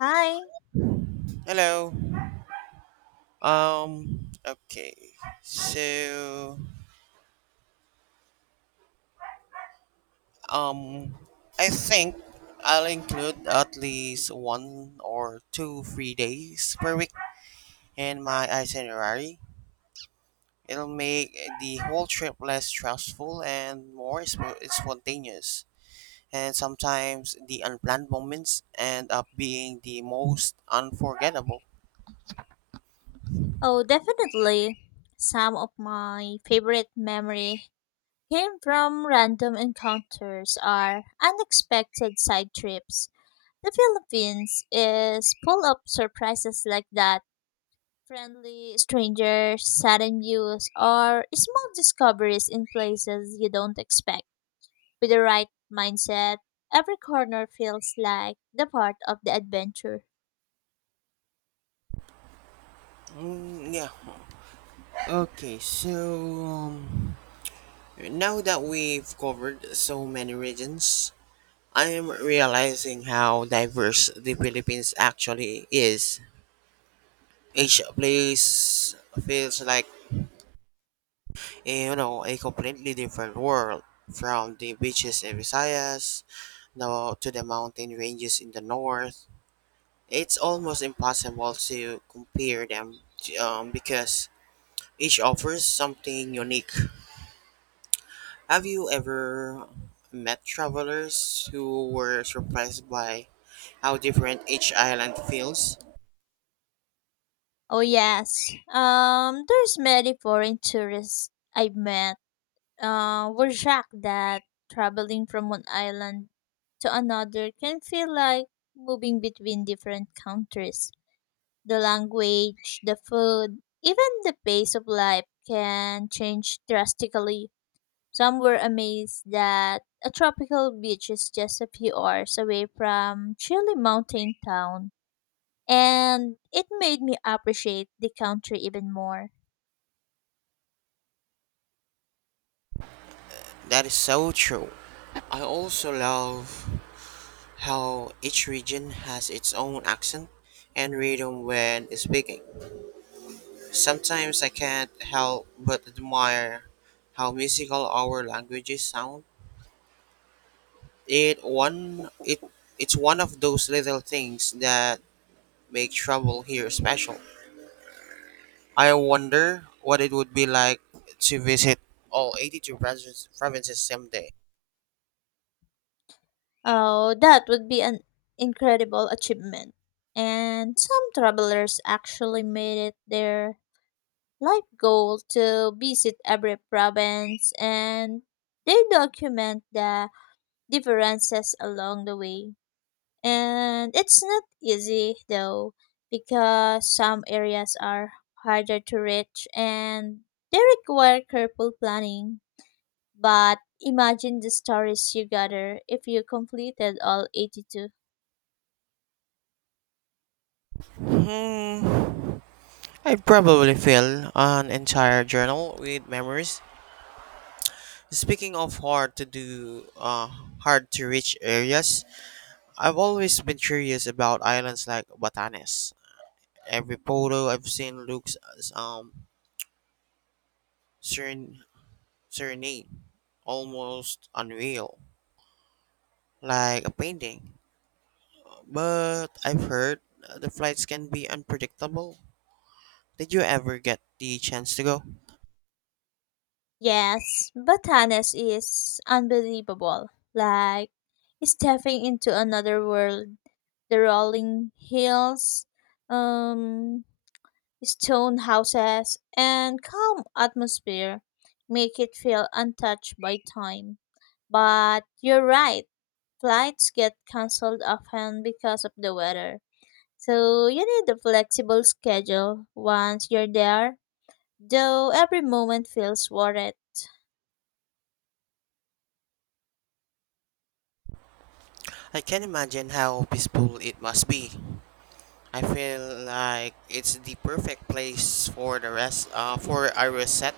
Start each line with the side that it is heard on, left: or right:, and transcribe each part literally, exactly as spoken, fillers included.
left: Hi.
right: Hello. Um. Okay. So. Um. I think I'll include at least one or two free days per week in my itinerary. It'll make the whole trip less stressful and more sp- spontaneous. And sometimes the unplanned moments end up being the most unforgettable.
left: Oh, definitely. Some of my favorite memory came from random encounters or unexpected side trips. The Philippines is full of surprises like that. Friendly strangers, sudden views, or small discoveries in places you don't expect. With the right mindset, every corner feels like the part of the adventure.
right: Mm, yeah. Okay. So. Um, Now that we've covered so many regions, I am realizing how diverse the Philippines actually is. Each place feels like a, you know a completely different world, from the beaches in Visayas now to the mountain ranges in the north. It's almost impossible to compare them um, because each offers something unique. Have you ever met travelers who were surprised by how different each island feels?
left: Oh yes. Um, there's many foreign tourists I've met. Uh, were shocked that traveling from one island to another can feel like moving between different countries. The language, the food, even the pace of life can change drastically. Some were amazed that a tropical beach is just a few hours away from chilly mountain town and it made me appreciate the country even more.
right: That is so true. I also love how each region has its own accent and rhythm when speaking. Sometimes I can't help but admire how musical our languages sound. It one it it's one of those little things that make travel here special. I wonder what it would be like to visit all eighty-two provinces provinces someday.
left: Oh, that would be an incredible achievement. And some travelers actually made it their life goal to visit every province and they document the differences along the way. And it's not easy though, because some areas are harder to reach and they require careful planning. But imagine the stories you gather if you completed all eighty-two.
right: Hmm. I'd probably fill an entire journal with memories. Speaking of hard to do, uh, hard to reach areas, I've always been curious about islands like Batanes. Every photo I've seen looks um seren- serene, almost unreal, like a painting. But I've heard the flights can be unpredictable. Did you ever get the chance to go?
left: Yes, Batanes is unbelievable. Like stepping into another world. The rolling hills, um, stone houses, and calm atmosphere make it feel untouched by time. But you're right, flights get cancelled often because of the weather. So you need a flexible schedule once you're there, though every moment feels worth it.
right: I can imagine how peaceful it must be. I feel like it's the perfect place for the rest, uh, for a reset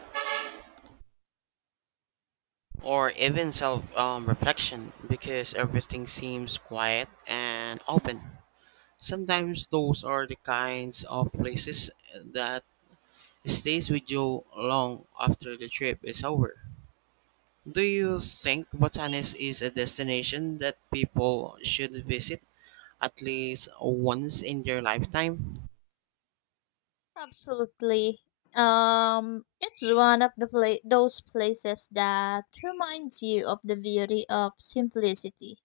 right: or even self um, reflection because everything seems quiet and open. Sometimes those are the kinds of places that stays with you long after the trip is over. Do you think Botanis is a destination that people should visit at least once in their lifetime?
left: Absolutely. Um, it's one of the pla- those places that reminds you of the beauty of simplicity.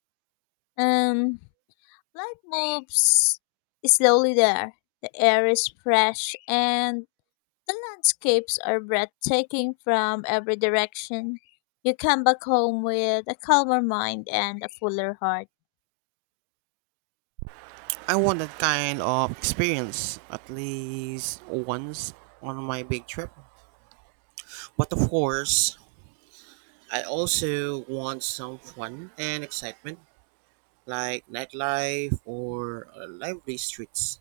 left: Um, Life moves slowly there. The air is fresh and the landscapes are breathtaking from every direction. You come back home with a calmer mind and a fuller heart.
right: I want that kind of experience at least once on my big trip. But of course, I also want some fun and excitement like nightlife or uh, lively streets.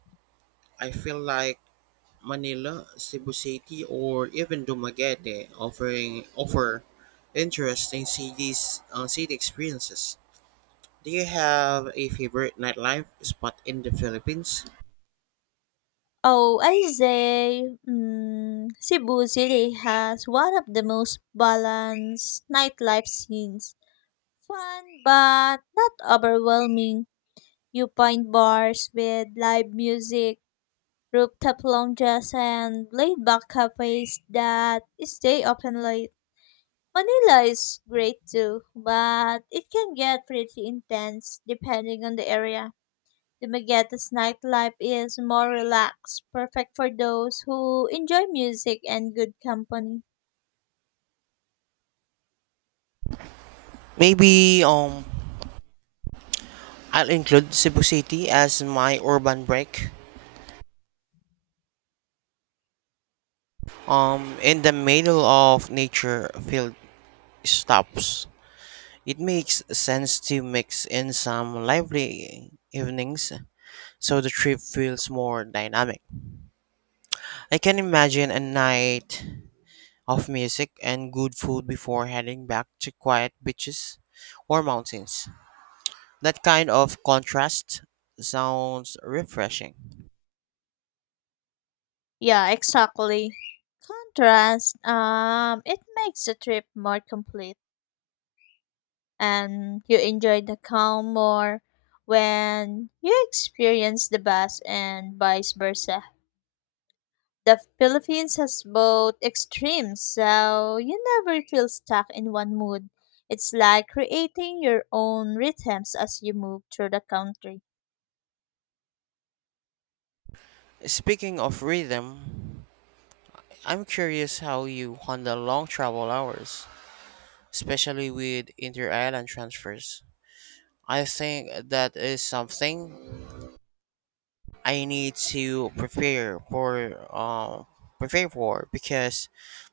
right: I feel like Manila, Cebu City, or even Dumaguete offering offer interesting cities uh, city experiences. Do you have a favorite nightlife spot in the Philippines?
left: Oh, I say, mm, Cebu City has one of the most balanced nightlife scenes. Fun but not overwhelming. You find bars with live music, rooftop lounges, and laid-back cafes that stay open late. Manila is great too, but it can get pretty intense depending on the area. The Magetta's nightlife is more relaxed, perfect for those who enjoy music and good company.
right: Maybe um I'll include Cebu City as my urban break. Um, in the middle of nature field stops, it makes sense to mix in some lively evenings so the trip feels more dynamic. I can imagine a night of music and good food before heading back to quiet beaches or mountains. That kind of contrast sounds refreshing.
left: Yeah, exactly. Contrast, um, it makes the trip more complete and you enjoy the calm more when you experience the bus and vice versa. The Philippines has both extremes, so you never feel stuck in one mood. It's like creating your own rhythms as you move through the country.
right: Speaking of rhythm, I'm curious how you handle long travel hours, especially with inter island transfers. I think that is something I need to prepare for uh, prepare for because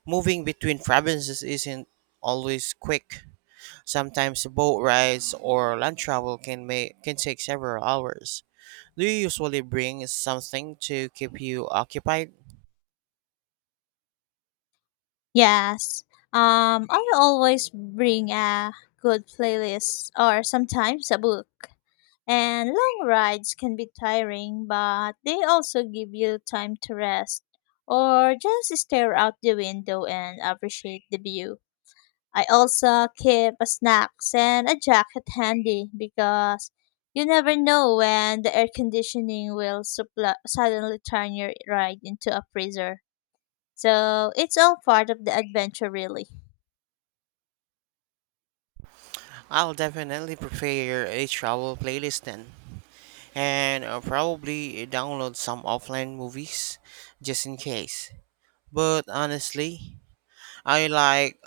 right: moving between provinces isn't always quick. Sometimes boat rides or land travel can make can take several hours. Do you usually bring something to keep you occupied?
left: Yes. Um, I always bring a good playlist or sometimes a book. And long rides can be tiring, but they also give you time to rest or just stare out the window and appreciate the view. I also keep a snacks and a jacket handy because you never know when the air conditioning will suppl- suddenly turn your ride into a freezer. So it's all part of the adventure, really.
right: I'll definitely prepare a travel playlist then, and uh, probably download some offline movies just in case. But honestly, I like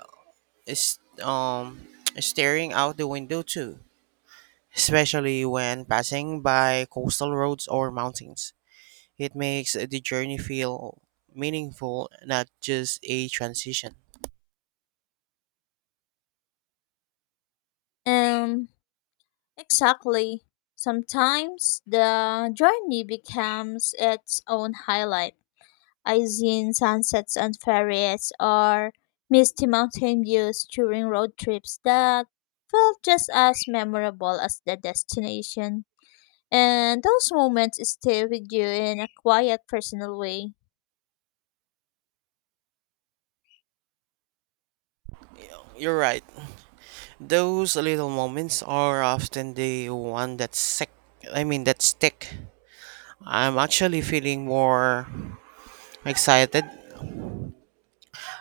right: is um staring out the window too, especially when passing by coastal roads or mountains. It makes the journey feel meaningful, not just a transition.
left: Um, exactly. Sometimes the journey becomes its own highlight. I've seen sunsets on ferries or misty mountain views during road trips that felt just as memorable as the destination. And those moments stay with you in a quiet, personal way.
right: You're right. Those little moments are often the one that sick. I mean that stick. I'm actually feeling more excited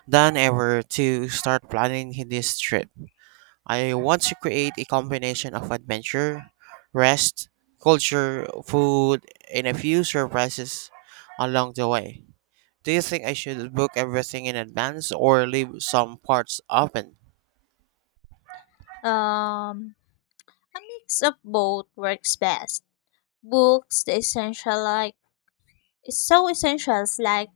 right: than ever to start planning this trip. I want to create a combination of adventure, rest, culture, food, and a few surprises along the way. Do you think I should book everything in advance or leave some parts open?
left: Um, a mix of both works best. Books, the essential like is so essentials like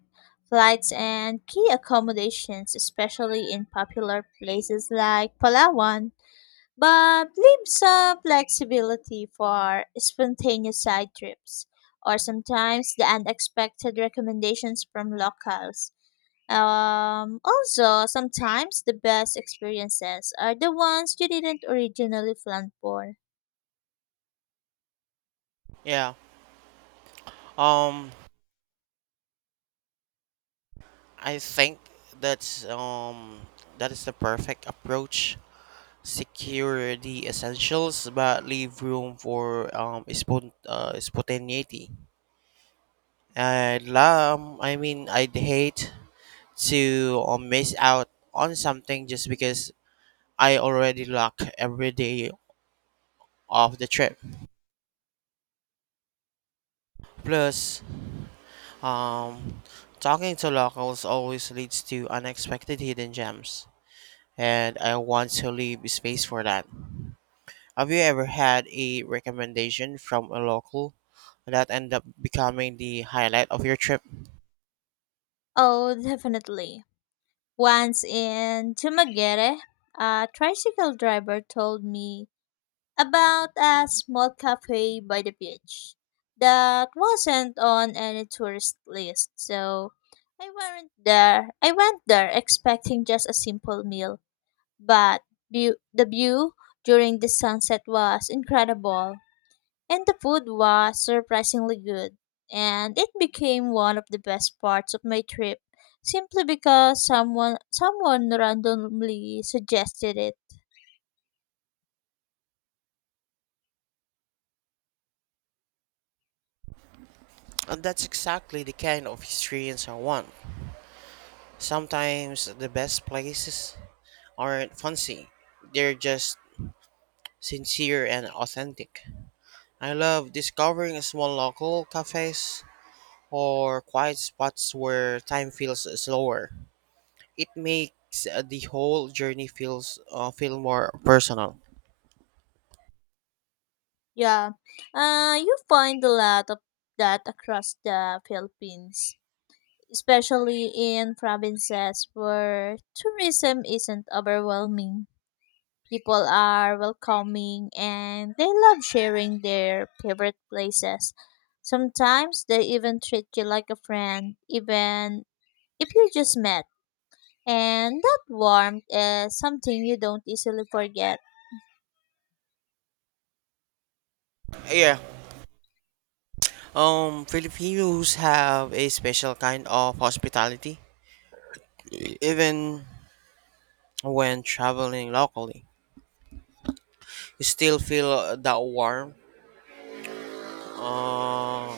left: flights and key accommodations, especially in popular places like Palawan, but leave some flexibility for spontaneous side trips or sometimes the unexpected recommendations from locals. Um, also, sometimes the best experiences are the ones you didn't originally plan for.
right: Yeah. Um I think that's um that is the perfect approach. Secure the essentials but leave room for um spont- uh, spontaneity. I'd love, I mean, I'd hate to uh, miss out on something just because I already lock every day of the trip. Plus, um, talking to locals always leads to unexpected hidden gems, and I want to leave space for that. Have you ever had a recommendation from a local that ended up becoming the highlight of your trip?
left: Oh, definitely. Once in Tumaguere, a tricycle driver told me about a small cafe by the beach that wasn't on any tourist list. So I went there. I went there expecting just a simple meal, but view, the view during the sunset was incredible. And the food was surprisingly good, and it became one of the best parts of my trip simply because someone someone randomly suggested it.
right: And that's exactly the kind of experience I want. Sometimes the best places aren't fancy. They're just sincere and authentic. I love discovering small local cafes or quiet spots where time feels slower. It makes uh, the whole journey feels uh, feel more personal.
left: Yeah. Uh you find a lot of that across the Philippines, especially in provinces where tourism isn't overwhelming. People are welcoming and they love sharing their favorite places. Sometimes they even treat you like a friend, even if you just met. And that warmth is something you don't easily forget.
right: Yeah. Um Filipinos have a special kind of hospitality even when traveling locally. You still feel that warm uh,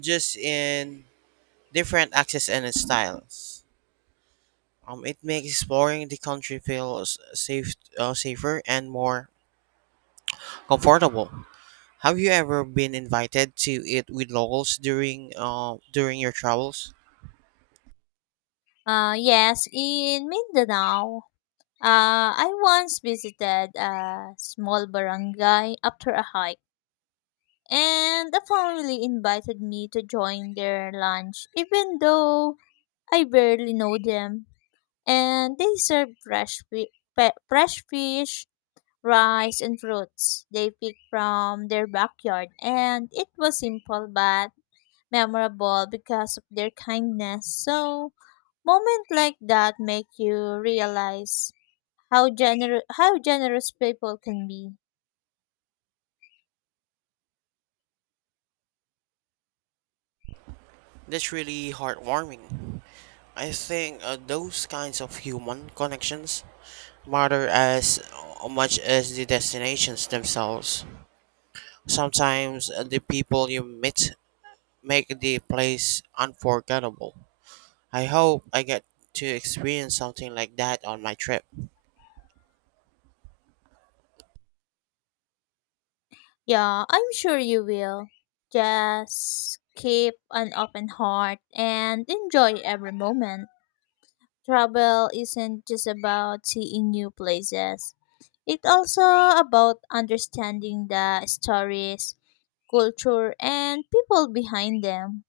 right: just in different accents and styles. Um, it makes exploring the country feel s- safe, uh, safer and more comfortable. Have you ever been invited to eat with locals during uh, during your travels?
left: Uh, yes, in Mindanao, uh, I once visited a small barangay after a hike, and the family invited me to join their lunch, even though I barely know them. And they serve fresh, fi- fe- fresh fish, rice, and fruits they pick from their backyard. And it was simple but memorable because of their kindness. So, moments like that make you realize how gener- how generous people can be.
right: That's really heartwarming. I think uh, those kinds of human connections matter as uh, much as the destinations themselves. Sometimes uh, the people you meet make the place unforgettable. I hope I get to experience something like that on my trip.
left: Yeah, I'm sure you will. Just keep an open heart and enjoy every moment. Travel isn't just about seeing new places. It's also about understanding the stories, culture, and people behind them.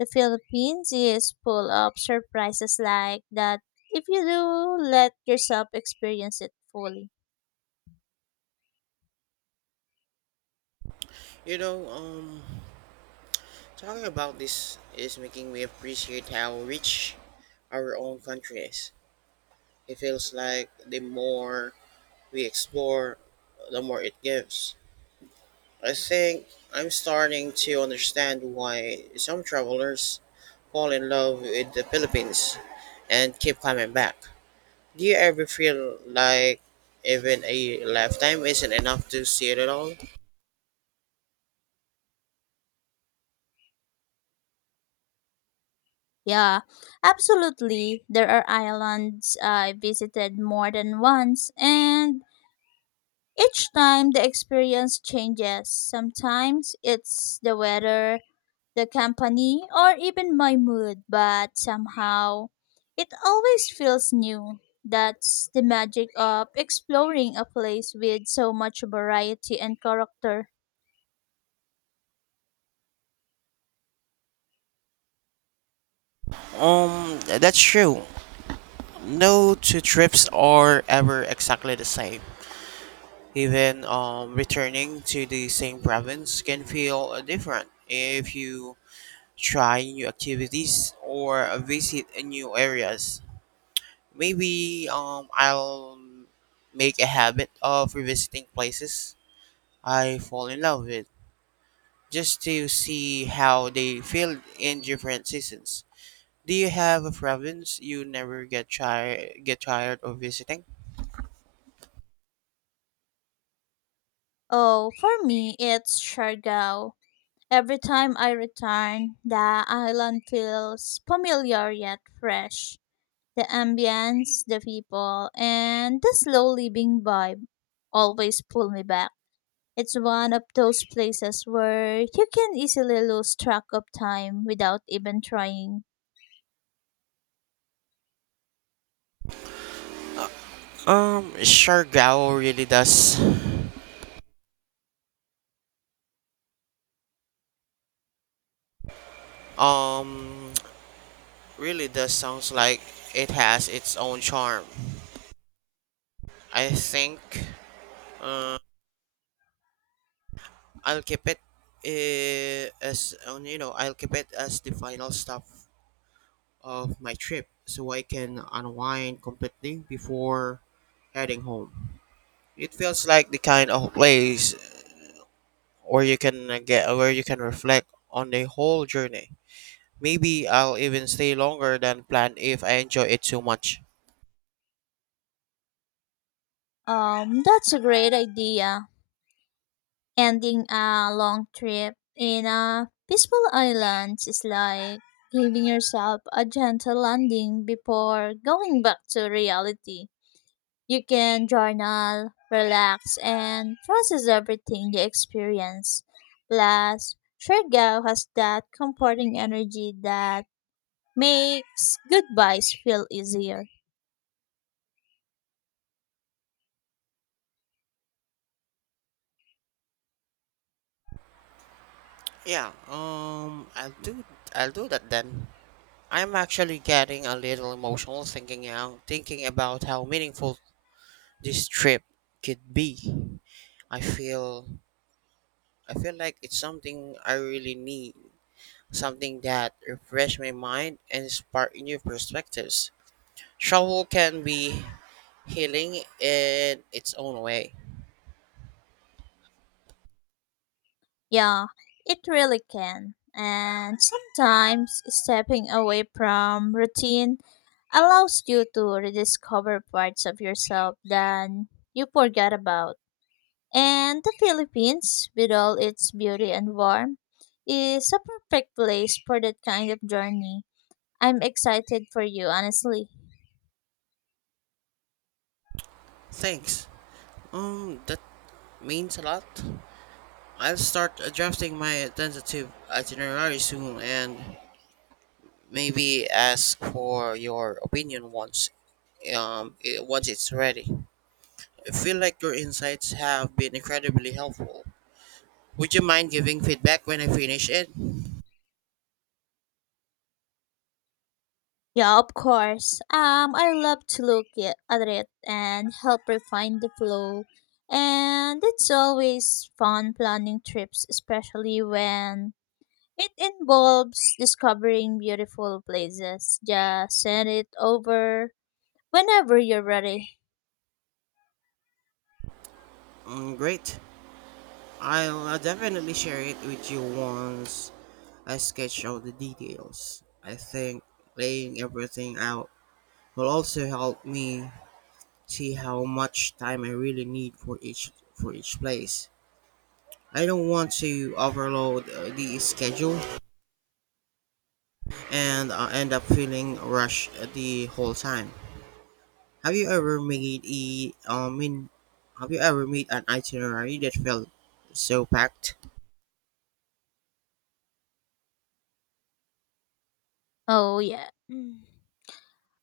left: The Philippines is full of surprises like that if you do let yourself experience it fully.
right: You know, um, talking about this is making me appreciate how rich our own country is. It feels like the more we explore, the more it gives. I think I'm starting to understand why some travelers fall in love with the Philippines and keep coming back. Do you ever feel like even a lifetime isn't enough to see it at all?
left: Yeah, absolutely. There are islands I visited more than once, and each time the experience changes. Sometimes it's the weather, the company, or even my mood, but somehow it always feels new. That's the magic of exploring a place with so much variety and character.
right: Um, that's true. No two trips are ever exactly the same. Even um, returning to the same province can feel uh, different if you try new activities or uh, visit uh, new areas. Maybe um, I'll make a habit of revisiting places I fall in love with just to see how they feel in different seasons. Do you have a province you never get try get tired of visiting?
left: Oh, for me, it's Siargao. Every time I return, the island feels familiar yet fresh. The ambience, the people, and the slow living vibe always pull me back. It's one of those places where you can easily lose track of time without even trying.
right: Um, sure, Gao really does. Um, really does sounds like it has its own charm. I think uh, I'll keep it uh, as um, you know I'll keep it as the final stop of my trip, so I can unwind completely before heading home. It feels like the kind of place where you can uh, get where you can reflect on the whole journey. Maybe I'll even stay longer than planned if I enjoy it too much.
left: Um, that's a great idea. Ending a long trip in a peaceful island is like giving yourself a gentle landing before going back to reality. You can journal, relax, and process everything you experience. Plus, Shergao has that comforting energy that makes goodbyes feel easier.
right: Yeah, um, I'll do I'll do that then. I'm actually getting a little emotional thinking out, thinking about how meaningful this trip could be. I feel I feel like it's something I really need, something that refresh my mind and spark new perspectives. Travel can be healing in its own way.
left: Yeah, it really can. And sometimes stepping away from routine allows you to rediscover parts of yourself that you forgot about. And the Philippines, with all its beauty and warmth, is a perfect place for that kind of journey. I'm excited for you, honestly.
right: Thanks. Um, that means a lot. I'll start adjusting my tentative itinerary soon and maybe ask for your opinion once um, it, once it's ready. I feel like your insights have been incredibly helpful. Would you mind giving feedback when I finish it?
left: Yeah, of course. Um, I love to look it, at it and help refine the flow. And it's always fun planning trips, especially when it involves discovering beautiful places. Just send it over whenever you're ready.
right: Mm, great. I'll uh, definitely share it with you once I sketch out the details. I think laying everything out will also help me see how much time I really need for each for each place. I don't want to overload uh, the schedule, and I end up feeling rushed the whole time. Have you ever made a I mean, have you ever made an itinerary that felt so packed?
left: Oh, yeah. Mm.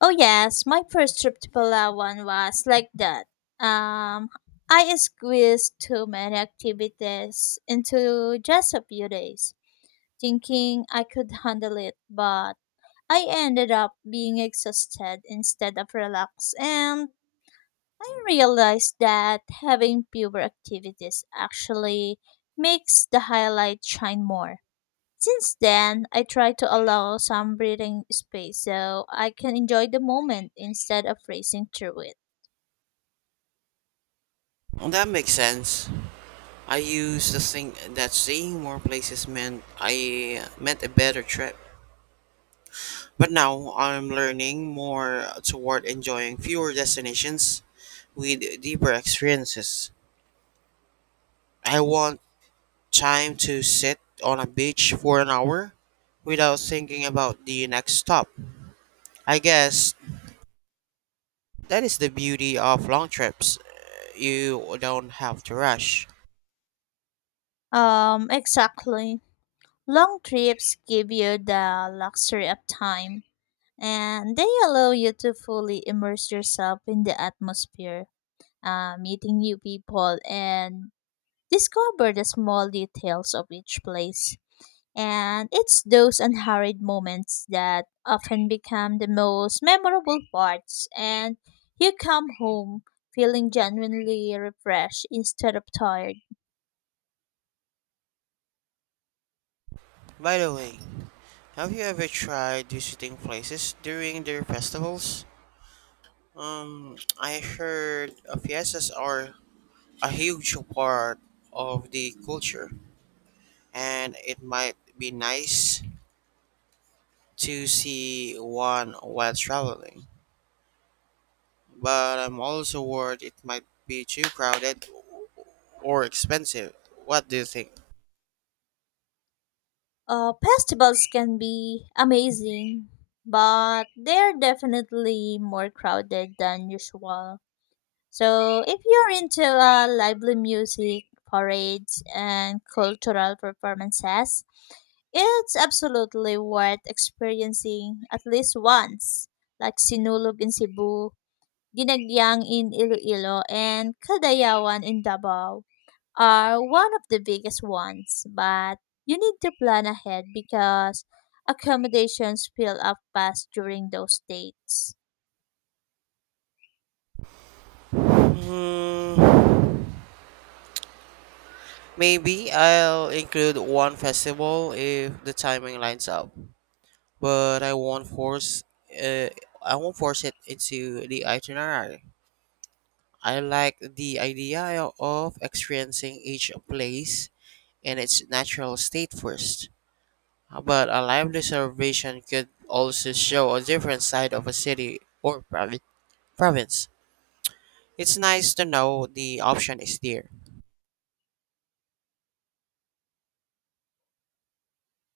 left: Oh, yes. My first trip to Palawan was like that. Um, I squeezed too many activities into just a few days, thinking I could handle it, but I ended up being exhausted instead of relaxed. And I realized that having fewer activities actually makes the highlight shine more. Since then, I try to allow some breathing space so I can enjoy the moment instead of racing through
right: Well, that makes sense. I used to think that seeing more places meant I meant a better trip, but now I'm learning more toward enjoying fewer destinations with deeper experiences. I want time to sit on a beach for an hour without thinking about the next stop. I guess that is the beauty of long trips. You don't have to rush.
left: it. Um, exactly. Long trips give you the luxury of time and they allow you to fully immerse yourself in the atmosphere, uh, meeting new people, and discover the small details of each place. And it's those unhurried moments that often become the most memorable parts, and you come home feeling genuinely refreshed instead of tired.
right: By the way, have you ever tried visiting places during their festivals? Um, I heard uh, fiestas are a huge part of the culture, and it might be nice to see one while traveling. But I'm also worried it might be too crowded or expensive. What do you think?
left: Uh, festivals can be amazing, but they're definitely more crowded than usual. So if you're into uh, lively music, parades, and cultural performances, it's absolutely worth experiencing at least once, like Sinulog in Cebu, Ginagyang in Iloilo, and Kadayawan in Davao are one of the biggest ones, but you need to plan ahead because accommodations fill up fast during those dates.
right: Hmm. Maybe I'll include one festival if the timing lines up, but I won't force uh, I won't force it into the itinerary. I like the idea of experiencing each place in its natural state first. But a lively observation could also show a different side of a city or provi- province. It's nice to know the option is there.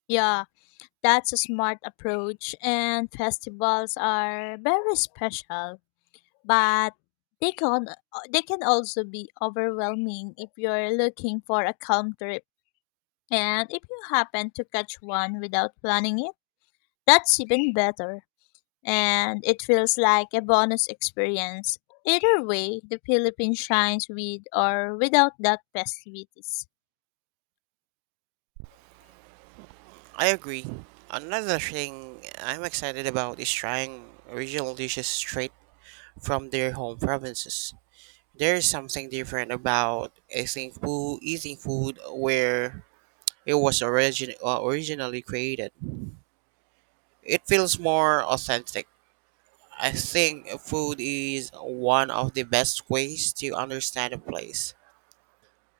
left: Yeah, that's a smart approach, and festivals are very special, but they can uh, they can also be overwhelming if you're looking for a calm trip. And if you happen to catch one without planning it, that's even better. And it feels like a bonus experience. Either way, the Philippines shines with or without that festivities.
right: I agree. Another thing I'm excited about is trying original dishes straight from their home provinces. There's something different about eating food, eating food where it was origin, uh, originally created. It feels more authentic. I think food is one of the best ways to understand a place.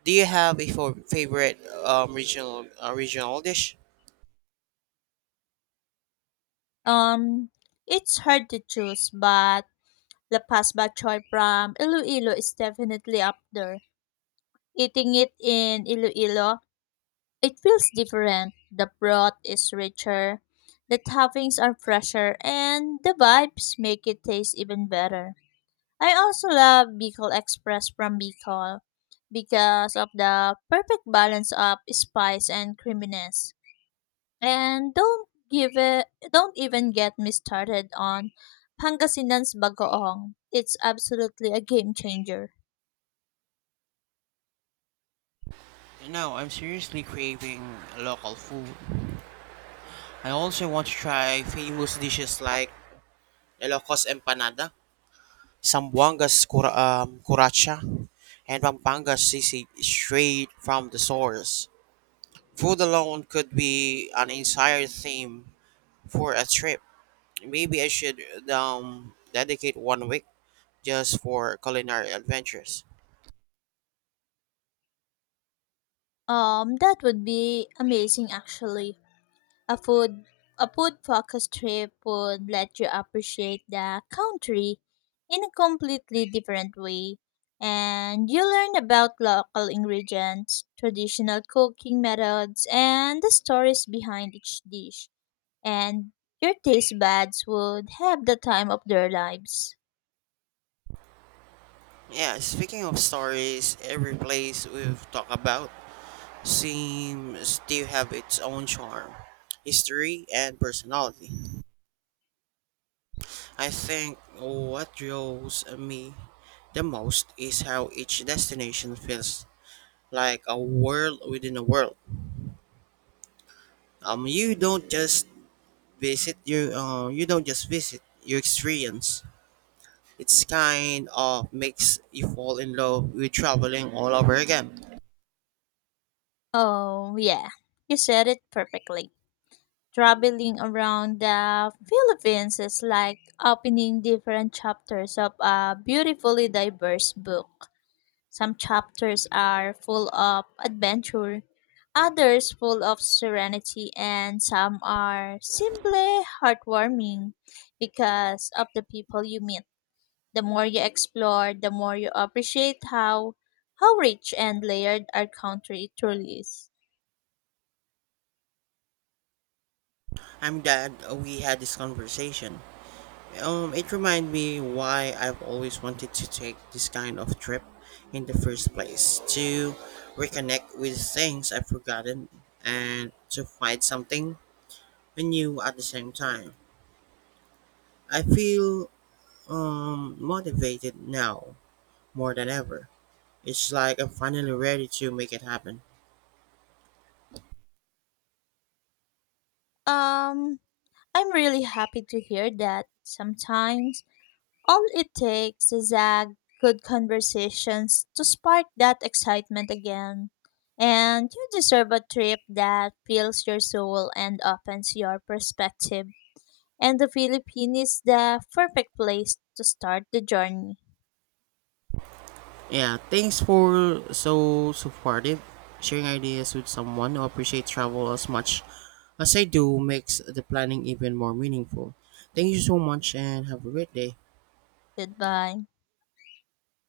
right: Do you have a fo- favorite um, regional uh, regional dish?
left: Um, it's hard to choose, but La Paz Bachoy from Iloilo is definitely up there. Eating it in Iloilo, it feels different. The broth is richer, the toppings are fresher, and the vibes make it taste even better. I also love Bicol Express from Bicol because of the perfect balance of spice and creaminess. And don't give it don't even get me started on Pangasinan's bagoong. It's absolutely a game changer.
right: No, I'm seriously craving local food. I also want to try famous dishes like Ilocos empanada, Sambuanga's cura- um, curacha, and Pampanga's sisig straight from the source. Food alone could be an entire theme for a trip. Maybe I should um, dedicate one week just for culinary adventures.
left: Um that would be amazing actually. A food a food focused trip would let you appreciate the country in a completely different way. And you learn about local ingredients, traditional cooking methods, and the stories behind each dish. And your taste buds would have the time of their lives.
right: Yeah, speaking of stories, every place we've talked about seems to have its own charm, history, and personality. I think what draws me the most is how each destination feels like a world within a world. Um, you don't just visit you uh, you don't just visit you experience. It's kind of makes you fall in love with traveling all over again.
left: Oh, yeah, you said it perfectly. Traveling around the Philippines is like opening different chapters of a beautifully diverse book. Some chapters are full of adventure, others full of serenity, and some are simply heartwarming because of the people you meet. The more you explore, the more you appreciate how how rich and layered our country truly is.
right: I'm glad we had this conversation. Um, it reminded me why I've always wanted to take this kind of trip in the first place, to reconnect with things I've forgotten and to find something new at the same time. I feel um, motivated now more than ever. It's like I'm finally ready to make it happen.
left: Um, I'm really happy to hear that sometimes all it takes is a good conversations to spark that excitement again. And you deserve a trip that fills your soul and opens your perspective. And the Philippines is the perfect place to start the journey.
right: Yeah, thanks for so supportive. Sharing ideas with someone who appreciates travel as much as I do makes the planning even more meaningful. Thank you so much and have a great day.
left: Goodbye.